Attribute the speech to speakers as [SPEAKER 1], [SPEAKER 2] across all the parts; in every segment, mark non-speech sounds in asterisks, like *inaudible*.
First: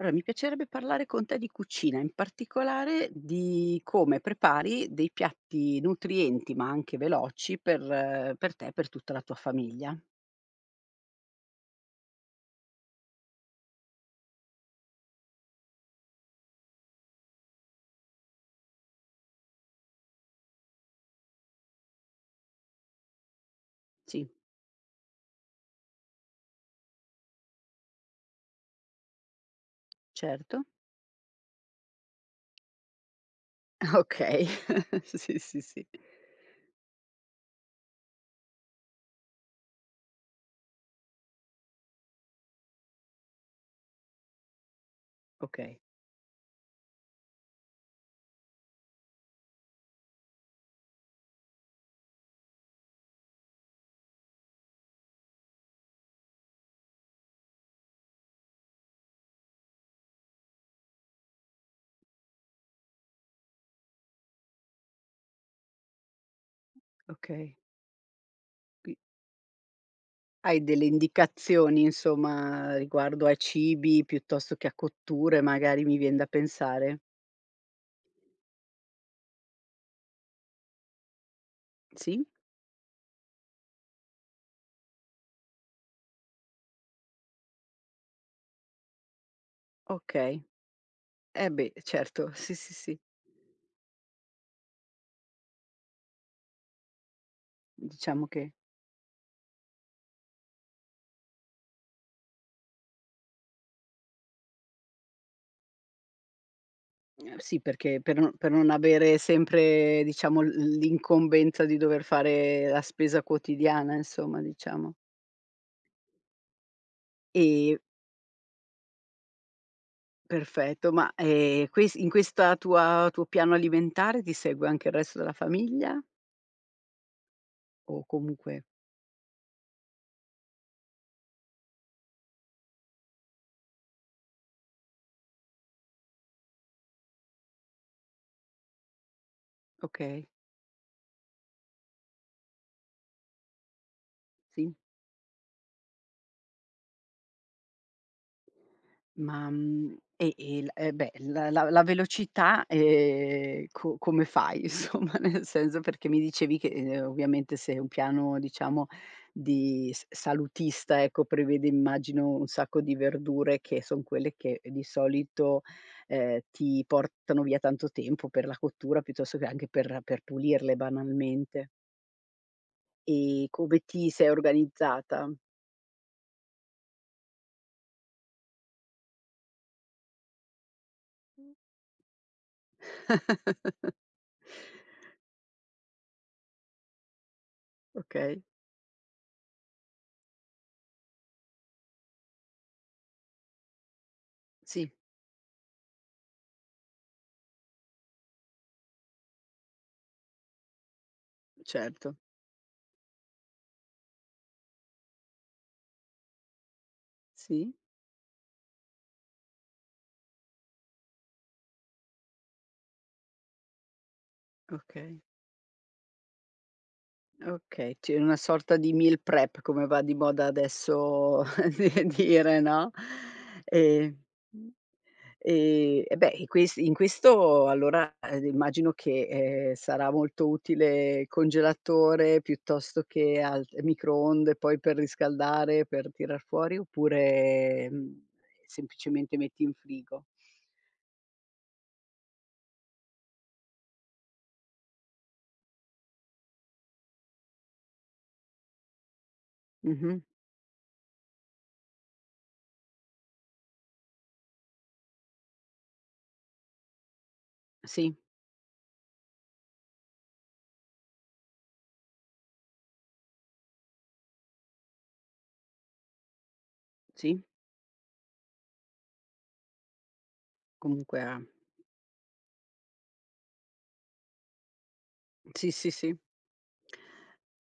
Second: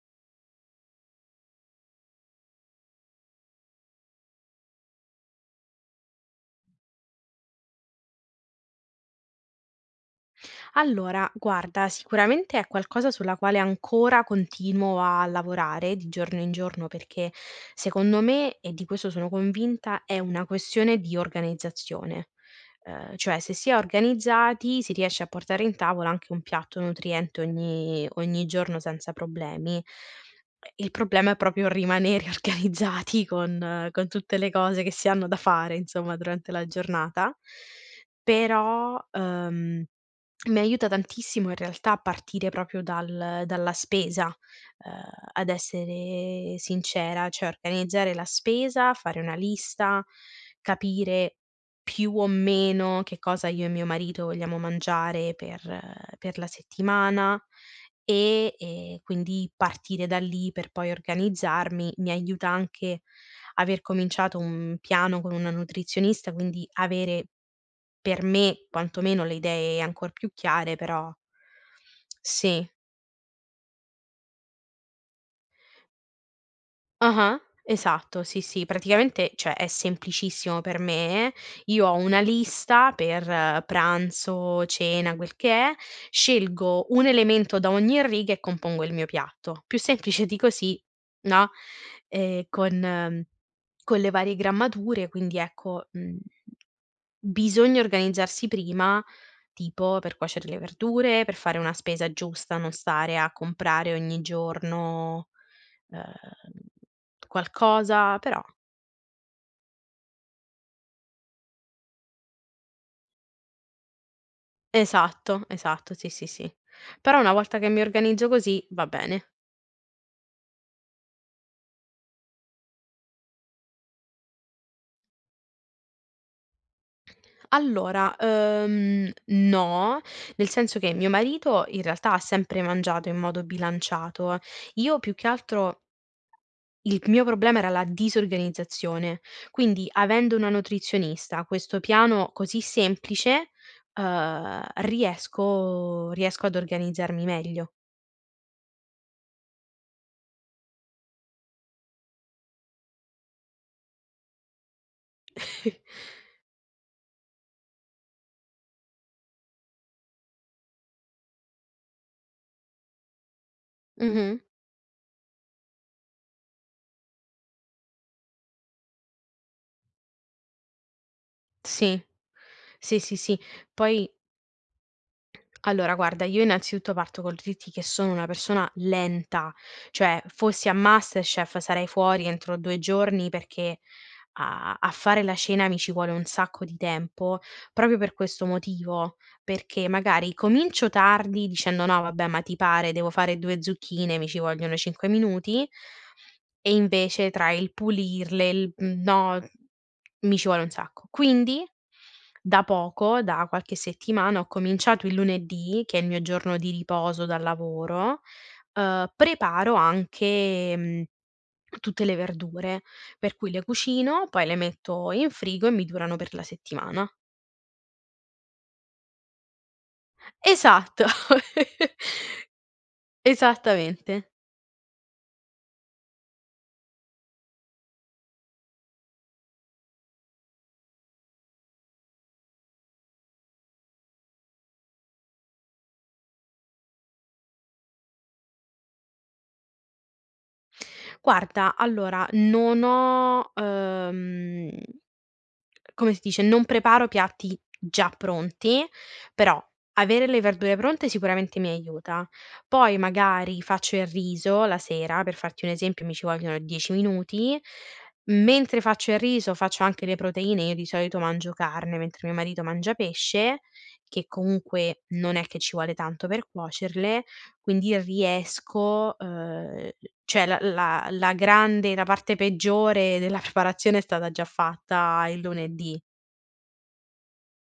[SPEAKER 1] Allora mi piacerebbe parlare con te di cucina, in particolare di come prepari dei piatti nutrienti, ma anche veloci per per te, per tutta la tua famiglia.
[SPEAKER 2] Allora, guarda, sicuramente è qualcosa sulla quale ancora continuo a lavorare di giorno in giorno, perché secondo me, e di questo sono convinta, è una questione di organizzazione, uhm, cioè se si è
[SPEAKER 1] Sì.
[SPEAKER 2] organizzati si riesce a portare in tavola anche un piatto nutriente ogni ogni giorno, senza problemi. Ehm,
[SPEAKER 1] Certo.
[SPEAKER 2] il problema è proprio rimanere organizzati con con tutte
[SPEAKER 1] Okay.
[SPEAKER 2] le cose che
[SPEAKER 1] *chuckles*
[SPEAKER 2] si hanno da
[SPEAKER 1] Sì, sì,
[SPEAKER 2] fare
[SPEAKER 1] sì.
[SPEAKER 2] insomma, durante la giornata. Però, uhm, mi aiuta tantissimo in realtà partire proprio dal dalla spesa, uhm, ad
[SPEAKER 1] Okay.
[SPEAKER 2] essere sincera, cioè organizzare la spesa, fare una lista, capire più o meno che cosa io e mio marito vogliamo mangiare per per la settimana, e e quindi partire da lì per poi organizzarmi, mi aiuta anche aver cominciato un piano con una nutrizionista, quindi avere,
[SPEAKER 1] Okay.
[SPEAKER 2] per me
[SPEAKER 1] Qui
[SPEAKER 2] quantomeno, le idee ancor più
[SPEAKER 1] Hai
[SPEAKER 2] chiare,
[SPEAKER 1] delle
[SPEAKER 2] però
[SPEAKER 1] indicazioni
[SPEAKER 2] Sì.
[SPEAKER 1] insomma riguardo ai cibi, piuttosto che a cotture, magari mi vien da pensare.
[SPEAKER 2] Ah-ah, esatto, sì, sì. Praticamente, cioè è semplicissimo per me: io ho una
[SPEAKER 1] Sì.
[SPEAKER 2] lista per pranzo, cena, quel che è, scelgo un elemento da ogni riga e compongo il mio piatto, più semplice di
[SPEAKER 1] Okay,
[SPEAKER 2] così,
[SPEAKER 1] eh
[SPEAKER 2] no.
[SPEAKER 1] beh, certo,
[SPEAKER 2] Ehm,
[SPEAKER 1] sì, sì, sì.
[SPEAKER 2] con con le varie grammature, quindi ecco, mhmm, bisogna
[SPEAKER 1] Diciamo
[SPEAKER 2] organizzarsi
[SPEAKER 1] che
[SPEAKER 2] prima, tipo per cuocere le verdure, per fare una spesa giusta, non stare a comprare ogni giorno, uhm,
[SPEAKER 1] Ehm, sì perché,
[SPEAKER 2] qualcosa,
[SPEAKER 1] per non
[SPEAKER 2] però
[SPEAKER 1] per non avere sempre diciamo l l'incombenza di dover fare la spesa quotidiana insomma, diciamo.
[SPEAKER 2] Esatto, esatto sì, sì, sì. Però una volta che
[SPEAKER 1] E
[SPEAKER 2] mi organizzo così, va bene.
[SPEAKER 1] Perfetto, ma, ehm, ques in questa tua tuo piano alimentare ti segue anche il resto della famiglia o
[SPEAKER 2] Allora,
[SPEAKER 1] comunque
[SPEAKER 2] uhm, no, nel senso che mio marito in realtà ha sempre mangiato in modo bilanciato, io più che altro, il mio problema era la disorganizzazione, quindi
[SPEAKER 1] Okay.
[SPEAKER 2] avendo una nutrizionista, questo piano così semplice, uhm,
[SPEAKER 1] Sì.
[SPEAKER 2] riesco riesco ad organizzarmi meglio.
[SPEAKER 1] Ma, mhmm, e il e beh, la la la velocità, ehm, co come fai insomma, nel
[SPEAKER 2] *chuckles*
[SPEAKER 1] senso perché mi dicevi che, uhm, ovviamente se un piano diciamo di s-salutista ecco, prevede immagino un sacco di verdure che son quelle
[SPEAKER 2] Mh-mh.
[SPEAKER 1] che di solito, uhm, ti portano via tanto tempo per la cottura, piuttosto che anche per per pulirle banalmente.
[SPEAKER 2] Sì. Sì, sì, sì.
[SPEAKER 1] E come
[SPEAKER 2] Poi
[SPEAKER 1] ti sei organizzata?
[SPEAKER 2] Allora guarda, io innanzitutto parto col dirti che sono una persona lenta. Cioè fossi a MasterChef sarei fuori entro 2 giorni perché
[SPEAKER 1] *chuckles*
[SPEAKER 2] a a fare la cena mi ci vuole un sacco di tempo, proprio per
[SPEAKER 1] Okay.
[SPEAKER 2] questo motivo, perché magari comincio tardi, dicendo: "No, vabbè, ma ti pare, devo fare 2 zucchine mi ci vogliono
[SPEAKER 1] Sì.
[SPEAKER 2] 5 minuti" e invece tra il pulirle, il mhmm, no, mi ci vuole un sacco. Quindi,
[SPEAKER 1] Certo.
[SPEAKER 2] da poco, da qualche settimana, ho cominciato il lunedì, che è il mio giorno di riposo dal
[SPEAKER 1] Sì.
[SPEAKER 2] lavoro, uhm, preparo anche, mhmm, tutte le verdure, per cui le cucino, poi le metto
[SPEAKER 1] Okay.
[SPEAKER 2] in frigo e mi durano per la settimana.
[SPEAKER 1] Okay, tieni una sorta di meal prep, come va di moda
[SPEAKER 2] Esatto.
[SPEAKER 1] adesso *chuckles* di
[SPEAKER 2] *laughs*
[SPEAKER 1] dire, no. Ehm,
[SPEAKER 2] Esattamente.
[SPEAKER 1] ehm, e beh, e questi in questo allora immagino che, ehm, sarà molto utile congelatore, piuttosto che al ehm, microonde poi per riscaldare, per tirar fuori, oppure, mhmm, semplicemente metti in frigo.
[SPEAKER 2] Guarda, allora, non ho, uhm come si dice, non preparo piatti già pronti, però
[SPEAKER 1] Mh-mh.
[SPEAKER 2] avere le verdure pronte sicuramente mi aiuta. Poi magari faccio il riso la sera, per farti un esempio, mi ci vogliono 10 minuti,
[SPEAKER 1] Sì.
[SPEAKER 2] mentre faccio il riso faccio anche le proteine, io di solito mangio carne, mentre mio marito mangia pesce, che comunque non è che ci vuole tanto per cuocerle,
[SPEAKER 1] Sì.
[SPEAKER 2] quindi riesco, uhm, cioè la la
[SPEAKER 1] Comunque
[SPEAKER 2] la grande la parte peggiore della preparazione è stata già fatta il
[SPEAKER 1] Sì, sì,
[SPEAKER 2] lunedì.
[SPEAKER 1] sì.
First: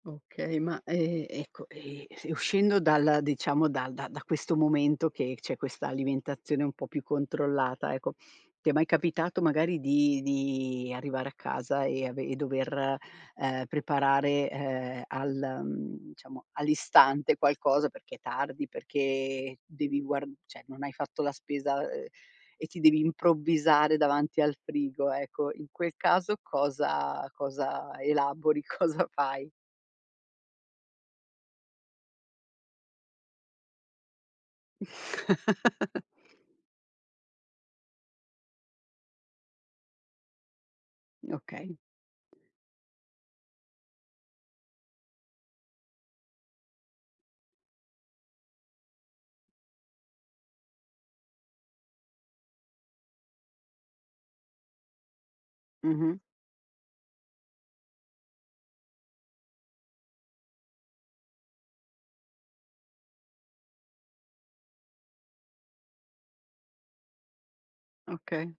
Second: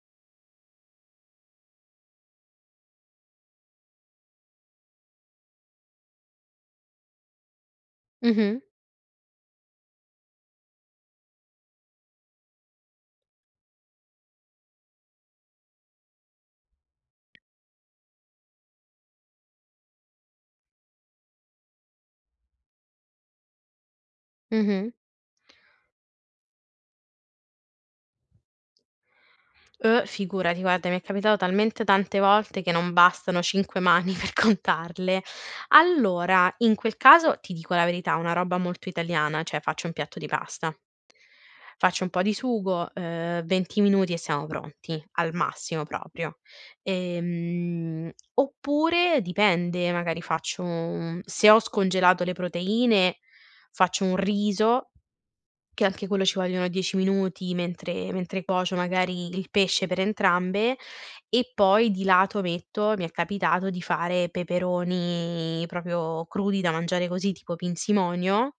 [SPEAKER 1] Okay, ma, ehm, ecco, ehm, e uscendo dalla diciamo, dal da da questo momento che c'è questa alimentazione un po' più controllata ecco,
[SPEAKER 2] Mh-mh.
[SPEAKER 1] ti è mai capitato magari di di arrivare a casa e ave e dover, uhm, preparare, uhm, al, mhmm, diciamo all'istante qualcosa perché è tardi, perché devi guar cioè non hai fatto la spesa, uhm, e ti devi improvvisare davanti al
[SPEAKER 2] Mh-mh.
[SPEAKER 1] frigo ecco, in quel caso cosa cosa elabori, cosa fai?
[SPEAKER 2] Uh, figurati, guarda mi è capitato talmente tante volte che non bastano 5 mani per contarle.
[SPEAKER 1] *chuckles*
[SPEAKER 2] Allora, in quel caso ti dico la verità una roba molto italiana, cioè faccio un piatto di pasta
[SPEAKER 1] Okay.
[SPEAKER 2] faccio un po' di sugo, uhm, 20 minuti e siamo pronti, al massimo proprio, ehm, oppure dipende, magari faccio un se ho scongelato le proteine faccio un riso, che anche
[SPEAKER 1] Mh-mh.
[SPEAKER 2] quello ci vogliono 10 minuti mentre mentre cuocio magari il pesce per entrambe e poi di lato metto, mi è capitato di fare peperoni proprio crudi da mangiare così, tipo pinzimonio,
[SPEAKER 1] Okay.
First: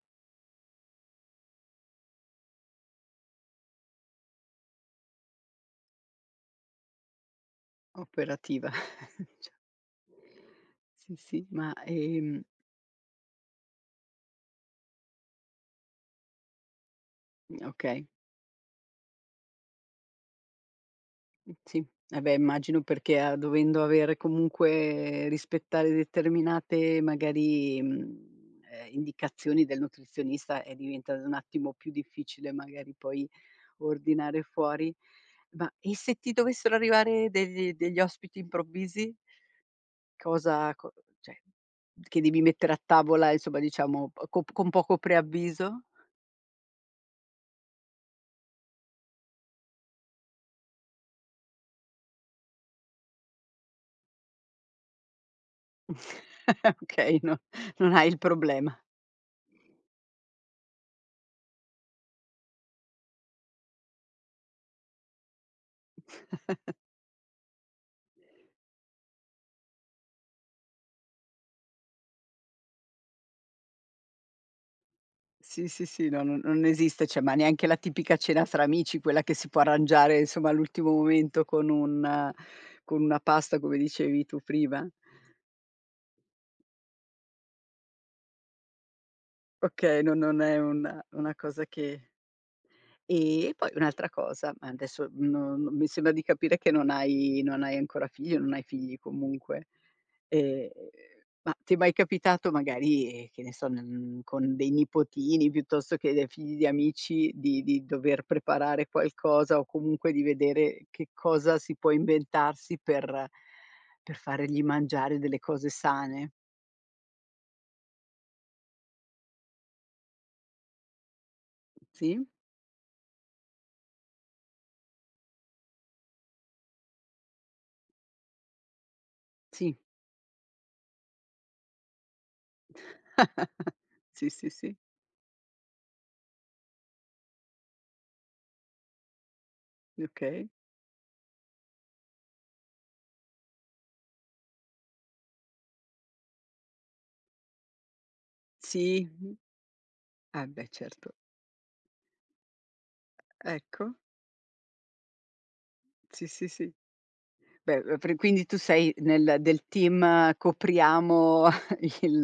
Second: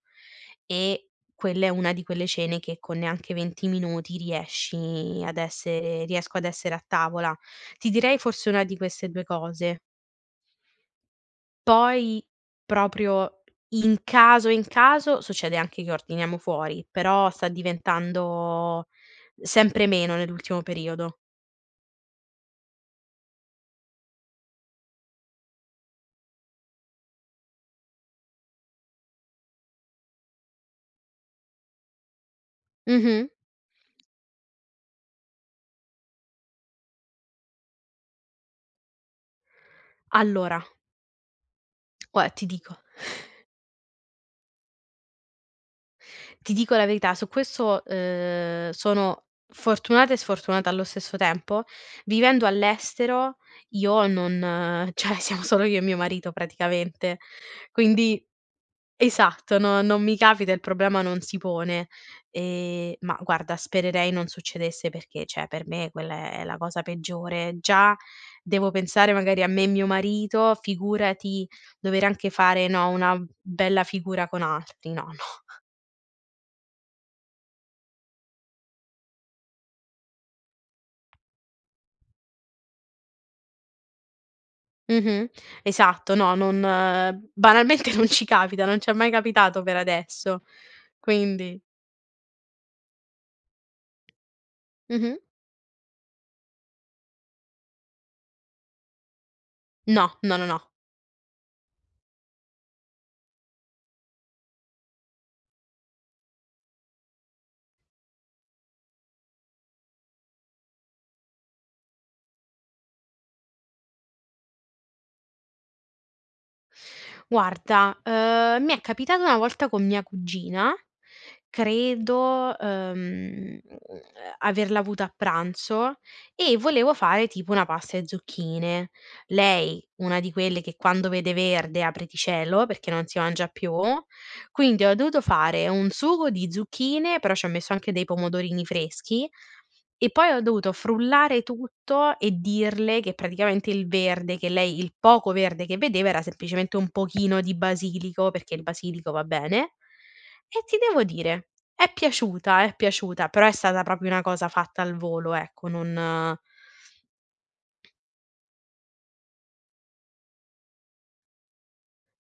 [SPEAKER 2] e quella è una di quelle cene che con neanche 20 minuti riesci ad essere riesco ad essere a tavola. Ti direi forse 1
[SPEAKER 1] Operativa.
[SPEAKER 2] di queste 2
[SPEAKER 1] *chuckles* C
[SPEAKER 2] cose
[SPEAKER 1] Sì, sì, ma,
[SPEAKER 2] poi,
[SPEAKER 1] ehm
[SPEAKER 2] proprio in caso, in caso succede anche che ordiniamo fuori, però sta
[SPEAKER 1] Gna okay.
[SPEAKER 2] diventando sempre meno nell'ultimo periodo.
[SPEAKER 1] M sì, ah beh, immagino perché a dovendo avere comunque rispettare determinate magari, mhmm, ehm, indicazioni del nutrizionista è diventato un attimo più difficile magari
[SPEAKER 2] Mh-mh.
[SPEAKER 1] poi ordinare fuori. Ma, e se ti dovessero arrivare degli degli ospiti improvvisi?
[SPEAKER 2] Allora
[SPEAKER 1] cosa co cioè che
[SPEAKER 2] Gua
[SPEAKER 1] devi
[SPEAKER 2] ti
[SPEAKER 1] mettere
[SPEAKER 2] dico
[SPEAKER 1] a tavola,
[SPEAKER 2] *chuckles*
[SPEAKER 1] insomma diciamo, o co p con poco preavviso?
[SPEAKER 2] Ti dico la verità, su questo, uhm, sono fortunata e sfortunata allo stesso tempo: vivendo all'estero io non cioè siamo solo io e mio
[SPEAKER 1] *giggles*
[SPEAKER 2] marito
[SPEAKER 1] Okay
[SPEAKER 2] praticamente,
[SPEAKER 1] no non hai il
[SPEAKER 2] quindi
[SPEAKER 1] problema.
[SPEAKER 2] esatto no non mi capita, il problema non si pone. Ehm, ma guarda spererei non succedesse perché, cioè per me quella è la
[SPEAKER 1] *chuckles*
[SPEAKER 2] cosa peggiore, già devo pensare magari a me e mio marito, figurati dover anche fare, no, una bella figura con altri, no, no.
[SPEAKER 1] Sì, sì, sì, no, non non esiste, cioè, ma neanche la tipica cena fra amici, quella che si può arrangiare, insomma, all'ultimo momento, con un con una pasta come dicevi tu prima?
[SPEAKER 2] Mh-mh, esatto, no non banalmente non ci capita, non c'è mai capitato per
[SPEAKER 1] Okay, no non
[SPEAKER 2] adesso,
[SPEAKER 1] è una una
[SPEAKER 2] quindi.
[SPEAKER 1] cosa che Ehm, e poi un'altra cosa, ma adesso
[SPEAKER 2] Mh-mh.
[SPEAKER 1] no no mi sembra di capire che non hai non hai ancora figli, non hai figli comunque,
[SPEAKER 2] No, no, no, no.
[SPEAKER 1] ehm, ma ti è mai capitato magari, ehm, che ne so, ne n con dei nipotini, piuttosto che dei figli di amici, di di dover preparare qualcosa o comunque di vedere che cosa si può inventarsi per per fargli mangiare delle cose sane?
[SPEAKER 2] Guarda, uhm, mi è capitato una volta con mia cugina,
[SPEAKER 1] Sì.
[SPEAKER 2] credo, uhm, uhm, averla avuta a pranzo e volevo fare tipo una pasta e zucchine.
[SPEAKER 1] Sì.
[SPEAKER 2] Lei, una di quelle che quando vede verde, apriti cielo, perché non si mangia più,
[SPEAKER 1] *chuckles* Sì, sì, sì.
[SPEAKER 2] quindi ho dovuto fare un sugo di zucchine, però c'ho messo anche dei pomodorini freschi e poi ho
[SPEAKER 1] Okay.
[SPEAKER 2] dovuto frullare tutto e dirle che praticamente il verde, che lei il poco verde che vedeva era semplicemente un pochino di basilico perché il
[SPEAKER 1] Sì,
[SPEAKER 2] basilico va
[SPEAKER 1] mh.
[SPEAKER 2] bene
[SPEAKER 1] Ah,
[SPEAKER 2] e
[SPEAKER 1] beh,
[SPEAKER 2] ti devo
[SPEAKER 1] certo.
[SPEAKER 2] dire è piaciuta, è piaciuta però è stata
[SPEAKER 1] Ecco.
[SPEAKER 2] proprio una cosa fatta al volo, ecco,
[SPEAKER 1] Sì,
[SPEAKER 2] non
[SPEAKER 1] sì, sì. Beh, uhm, pre quindi tu sei nel del team copriamo *chuckles* il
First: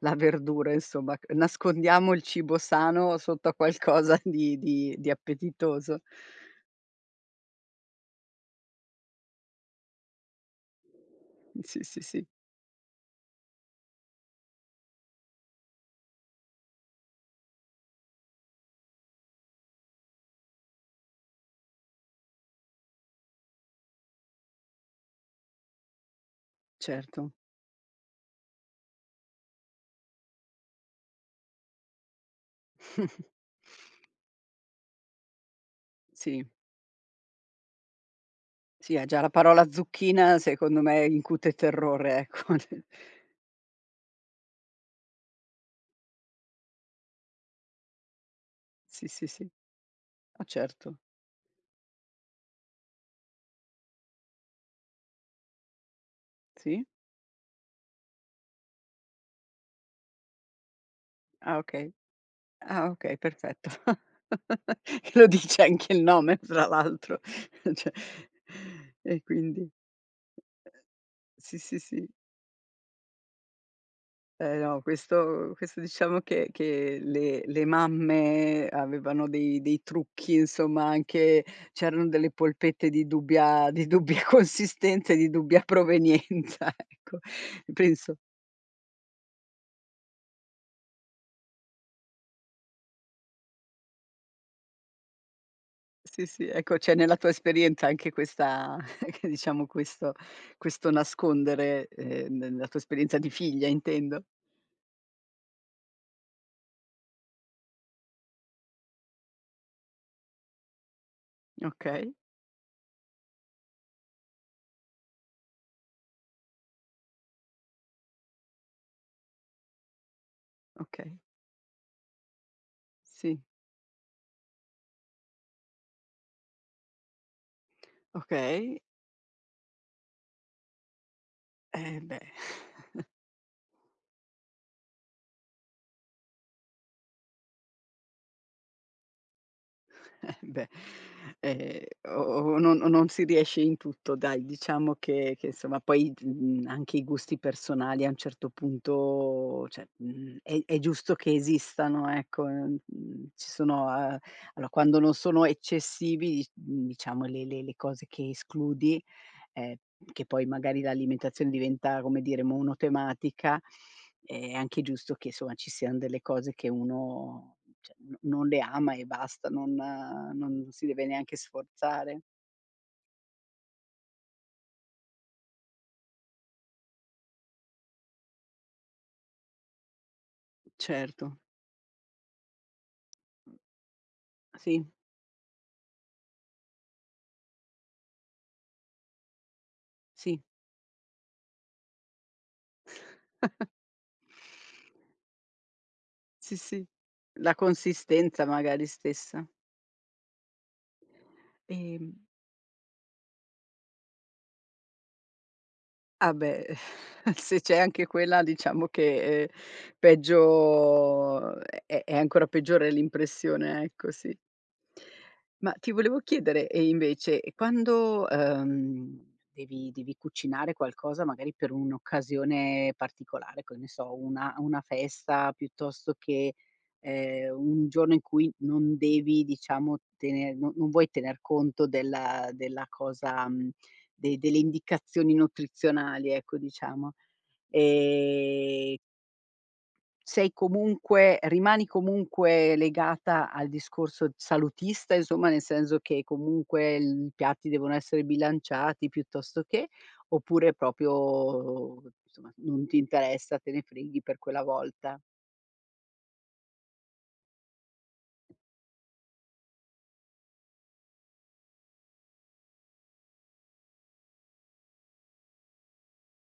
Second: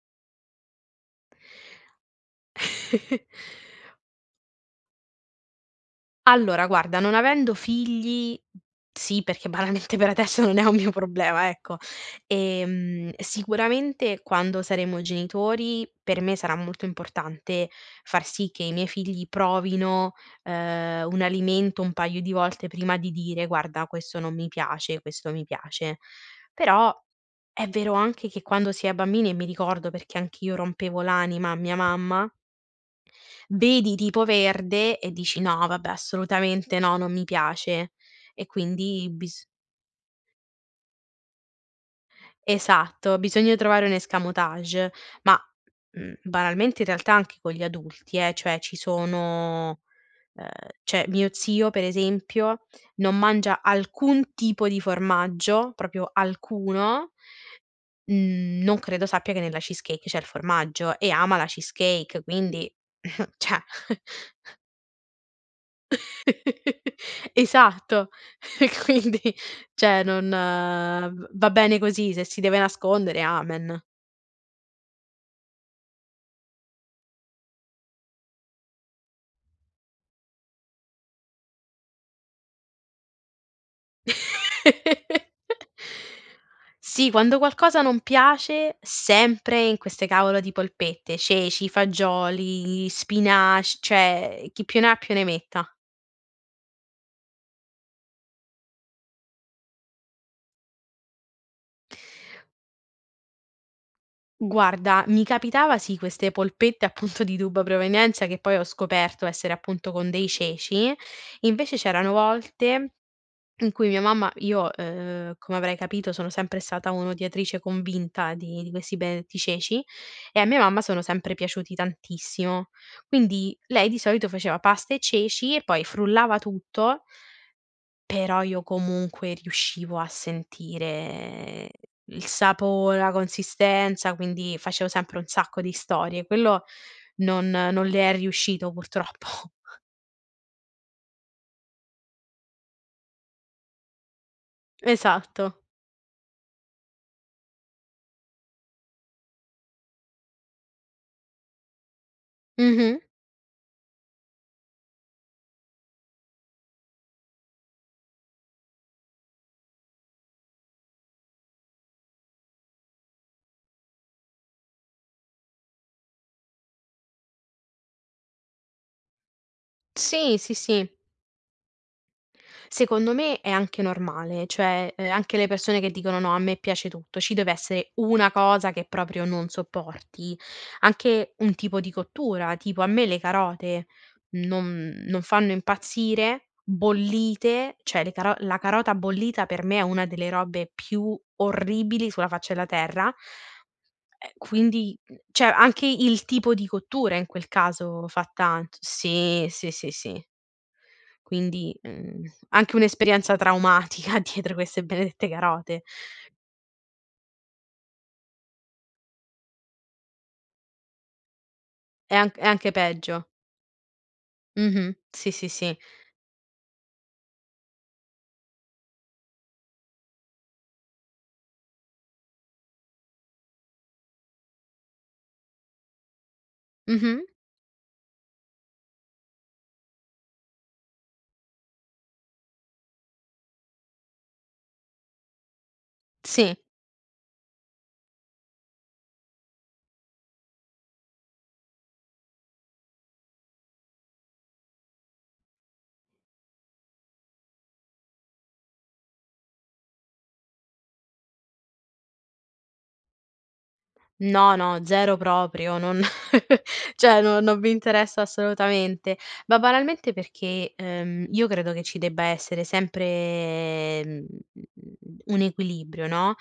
[SPEAKER 1] la verdura insomma c nascondiamo il cibo sano
[SPEAKER 2] *chuckles*
[SPEAKER 1] sotto a qualcosa di di di appetitoso.
[SPEAKER 2] Allora, guarda, non avendo figli sì perché banalmente per adesso non è un mio problema,
[SPEAKER 1] Mh,
[SPEAKER 2] ecco;
[SPEAKER 1] sì, sì, sì.
[SPEAKER 2] ehm, sicuramente quando saremo genitori per me sarà molto importante far sì che i miei figli provino, uhm, un alimento un paio di volte prima di dire: "Guarda questo non mi piace, questo mi piace." Però
[SPEAKER 1] Certo.
[SPEAKER 2] è vero anche che quando si è bambini e mi ricordo perché anch'io rompevo l'anima a mia mamma.
[SPEAKER 1] *chuckles*
[SPEAKER 2] Vedi, tipo, verde e dici: "No, vabbè
[SPEAKER 1] Sì.
[SPEAKER 2] assolutamente no, non mi piace." E
[SPEAKER 1] Sì, e
[SPEAKER 2] quindi
[SPEAKER 1] già la
[SPEAKER 2] bis
[SPEAKER 1] parola zucchina, secondo me, incute terrore ecco, d
[SPEAKER 2] Esatto, bisogna trovare un escamotage ma, mhmm, banalmente, in realtà, anche con gli adulti eh, cioè ci
[SPEAKER 1] Sì, sì, sì.
[SPEAKER 2] sono
[SPEAKER 1] Ah,
[SPEAKER 2] uhm,
[SPEAKER 1] certo.
[SPEAKER 2] cioè, mio zio, per esempio, non mangia alcun tipo di formaggio, proprio
[SPEAKER 1] Sì.
[SPEAKER 2] alcuno, mhmm, non credo sappia che nella cheesecake c'è il formaggio, e ama la
[SPEAKER 1] Ah, okay.
[SPEAKER 2] cheesecake quindi
[SPEAKER 1] Ah, okay,
[SPEAKER 2] *scoffs* cioè.
[SPEAKER 1] perfetto.
[SPEAKER 2] *chuckles*
[SPEAKER 1] *chuckles* Che lo dice anche il nome, tra
[SPEAKER 2] *chuckles*
[SPEAKER 1] l'altro, cioè.
[SPEAKER 2] Esatto, e
[SPEAKER 1] *chuckles*
[SPEAKER 2] quindi,
[SPEAKER 1] E quindi
[SPEAKER 2] cioè, non v va
[SPEAKER 1] Sì,
[SPEAKER 2] bene
[SPEAKER 1] sì, sì.
[SPEAKER 2] così, se si deve nascondere amen.
[SPEAKER 1] Eh, no questo questo diciamo che che le le mamme avevano dei dei trucchi, insomma, anche c'erano delle polpette di dubbia di dubbia consistenza e di dubbia
[SPEAKER 2] *laughs*
[SPEAKER 1] provenienza
[SPEAKER 2] Sì,
[SPEAKER 1] ecco,
[SPEAKER 2] quando qualcosa non
[SPEAKER 1] penso
[SPEAKER 2] piace, sempre in queste cavolo di polpette, ceci, fagioli, spinac cioè, chi più ne ha più ne metta.
[SPEAKER 1] Sì, sì, ecco, c'è nella tua esperienza anche questa *chuckles* che diciamo, questo questo nascondere, ehm, ne nella tua esperienza di figlia, intendo.
[SPEAKER 2] Guarda mi capitava sì queste polpette appunto di dubbia provenienza, che poi ho scoperto essere appunto con dei ceci, invece c'erano
[SPEAKER 1] Okay.
[SPEAKER 2] volte in cui mia mamma io, uhm, come avrai capito sono sempre stata un'odiatrice convinta di di questi benedetti ceci, e a mia mamma sono
[SPEAKER 1] Okay.
[SPEAKER 2] sempre piaciuti tantissimo,
[SPEAKER 1] Sì.
[SPEAKER 2] quindi lei di solito faceva pasta e ceci e poi frullava tutto però io
[SPEAKER 1] Okay.
[SPEAKER 2] comunque riuscivo a sentire
[SPEAKER 1] Eh, beh.
[SPEAKER 2] il sapo
[SPEAKER 1] *chuckles*
[SPEAKER 2] la consistenza, quindi facevo sempre un sacco di storie, quello non non le è riuscito purtroppo.
[SPEAKER 1] Eh beh, ehm, o o non o non si riesce in tutto dai, diciamo che che
[SPEAKER 2] Esatto.
[SPEAKER 1] insomma poi d mhmm, anche i gusti personali a un certo punto, cioè, mhmm, è è giusto che esistano ecco, uhm,
[SPEAKER 2] Mh-mh.
[SPEAKER 1] mhmm, ci sono uhm, allora quando non sono eccessivi i mhmm, diciamo le le le cose che escludi ehm, p che poi magari l'alimentazione diventa, come dire, monotematica, è anche giusto che insomma ci sian delle cose che uno, cioè, no non le ama e basta, non
[SPEAKER 2] Sì, sì,
[SPEAKER 1] non si
[SPEAKER 2] sì.
[SPEAKER 1] deve neanche sforzare.
[SPEAKER 2] Secondo me è anche normale, cioè, uhm, anche le persone che dicono: "No a me piace tutto." Ci deve esse una cosa che proprio non sopporti, anche
[SPEAKER 1] Certo.
[SPEAKER 2] un tipo di cottura, tipo a me le carote
[SPEAKER 1] A sì.
[SPEAKER 2] non non fanno impazzire bollite, cioè le caro la carota bollita per me è una delle
[SPEAKER 1] Sì.
[SPEAKER 2] robe più orribili sulla faccia della terra.
[SPEAKER 1] *chuckles*
[SPEAKER 2] Ehm, quindi, mhmm, cioè anche il tipo
[SPEAKER 1] Sì,
[SPEAKER 2] di
[SPEAKER 1] sì,
[SPEAKER 2] cottura in quel
[SPEAKER 1] la
[SPEAKER 2] caso fa
[SPEAKER 1] consistenza,
[SPEAKER 2] tant
[SPEAKER 1] magari,
[SPEAKER 2] sì,
[SPEAKER 1] stessa.
[SPEAKER 2] sì, sì, sì. Quindi,
[SPEAKER 1] Ehm
[SPEAKER 2] mhmm, anche un'esperienza traumatica dietro queste benedette carote.
[SPEAKER 1] Ah, beh, *chuckles* se c'è anche quella diciamo che, uhm, peggio uhm, è
[SPEAKER 2] È
[SPEAKER 1] è
[SPEAKER 2] anch è
[SPEAKER 1] ancora
[SPEAKER 2] anche
[SPEAKER 1] peggiore
[SPEAKER 2] peggio.
[SPEAKER 1] l'impressione, ecco, sì.
[SPEAKER 2] Mh-mh, sì, sì,
[SPEAKER 1] Ma
[SPEAKER 2] sì.
[SPEAKER 1] ti volevo chiedere: e invece, e quando, uhm, devi devi cucinare qualcosa, magari per un'occasione particolare, che ne so, una una festa, piuttosto che,
[SPEAKER 2] Mh-mh.
[SPEAKER 1] ehm, un giorno in cui non devi diciamo tener no non vuoi tener conto della della cosa mhmm, de delle indicazioni nutrizionali,
[SPEAKER 2] Sì.
[SPEAKER 1] ecco, diciamo, ehm sei comunque rimani comunque legata al discorso salutista, insomma, nel senso che comunque I piatti devono essere bilanciati piuttosto che... oppure è proprio somma, non ti interessa? Te ne freghi per
[SPEAKER 2] No,
[SPEAKER 1] quella
[SPEAKER 2] no,
[SPEAKER 1] volta.
[SPEAKER 2] zero proprio. Non *chuckles* cioè non non mi interessa assolutamente, ma banalmente perché, uhm, io credo che ci debba essere sempre, mhmm, un equilibrio no,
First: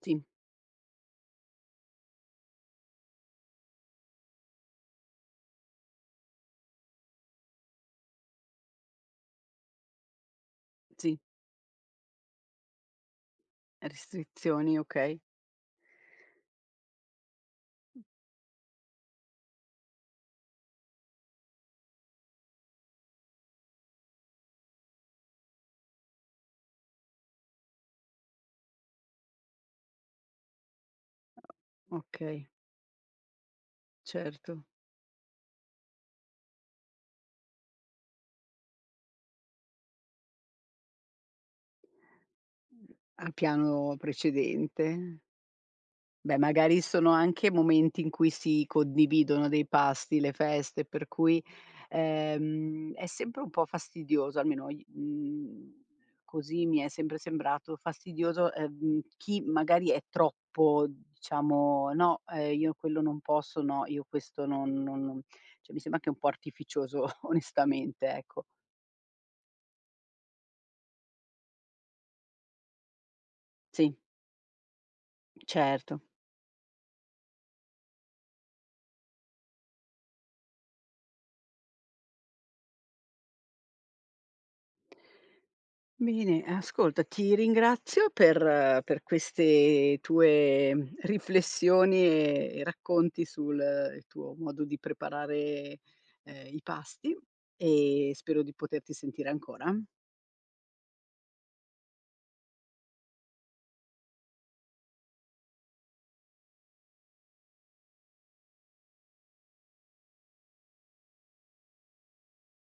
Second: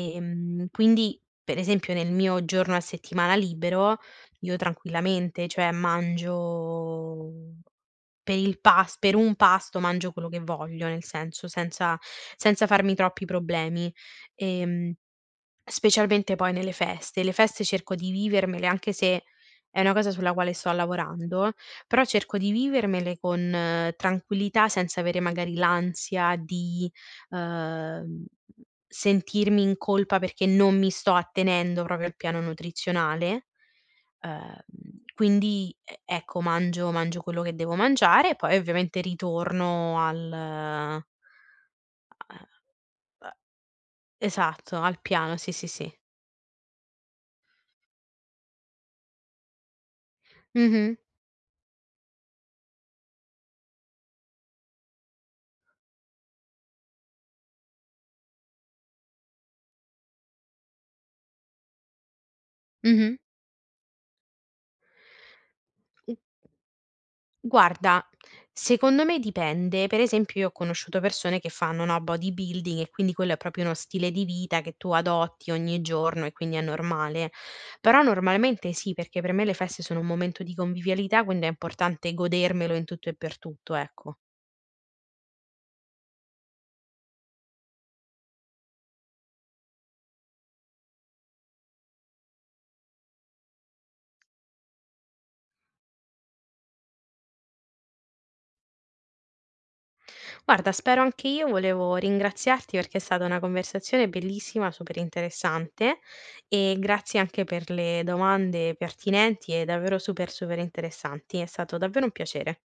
[SPEAKER 1] Sì.
[SPEAKER 2] quindi, per esempio, nel mio giorno a settimana libero, io tranquillamente, cioè, mangio per il pas per un pasto, mangio quello che voglio, nel
[SPEAKER 1] Sì.
[SPEAKER 2] senso, senza senza farmi troppi problemi,
[SPEAKER 1] Restrizioni,
[SPEAKER 2] ehm,
[SPEAKER 1] okay.
[SPEAKER 2] specialmente poi nelle feste, le feste cerco di vivermele- anche se è una cosa sulla quale sto lavorando- però cerco di vivermele con tranquillità, senza avere magari l'ansia di, uhm, sentirmi in colpa perché non mi sto attenendo proprio al piano
[SPEAKER 1] Okay.
[SPEAKER 2] nutrizionale, uhm,
[SPEAKER 1] Certo.
[SPEAKER 2] quindi, e ecco mangio mangio quello che devo mangiare poi ovviamente ritorno al uhm,
[SPEAKER 1] A piano
[SPEAKER 2] esatto, al
[SPEAKER 1] precedente.
[SPEAKER 2] piano, sì, sì, sì.
[SPEAKER 1] Beh, magari sono anche momenti in cui si condividono dei pasti, le feste,
[SPEAKER 2] Mh-mh.
[SPEAKER 1] per cui, ehm, è sempre un po' fastidioso, almeno i mhmm, così mi è sempre sembrato fastidioso, uhm, chi magari è troppo diciamo: "no, ehm, io quello
[SPEAKER 2] Mh-mh.
[SPEAKER 1] non posso, no io questo non non no" cioè mi sembra anche un
[SPEAKER 2] *unintelligible*
[SPEAKER 1] po' artificioso
[SPEAKER 2] Guarda,
[SPEAKER 1] onestamente, ecco.
[SPEAKER 2] secondo me dipende, per esempio io ho conosciuto persone che fanno, no, body building e quindi quello è proprio uno
[SPEAKER 1] Sì.
[SPEAKER 2] stile di vita che tu adotti ogni
[SPEAKER 1] Certo.
[SPEAKER 2] giorno e quindi è normale; però normalmente sì perché per me le feste sono un momento di convivialità, quind è importante godermelo in tutto e per tutto, ecco.
[SPEAKER 1] Bene, ascolta, ti ringrazio per per queste tue, mhmm, riflessioni e e racconti sul il tuo modo di preparare, ehm, i pasti e spero di poterti sentire ancora.
[SPEAKER 2] Guarda spero anche io volevo ringraziarti perché è stata una conversazione bellissima, super interessante, e grazie anche per le domande pertinenti e davvero super, super interessanti. È stato davvero un piacere.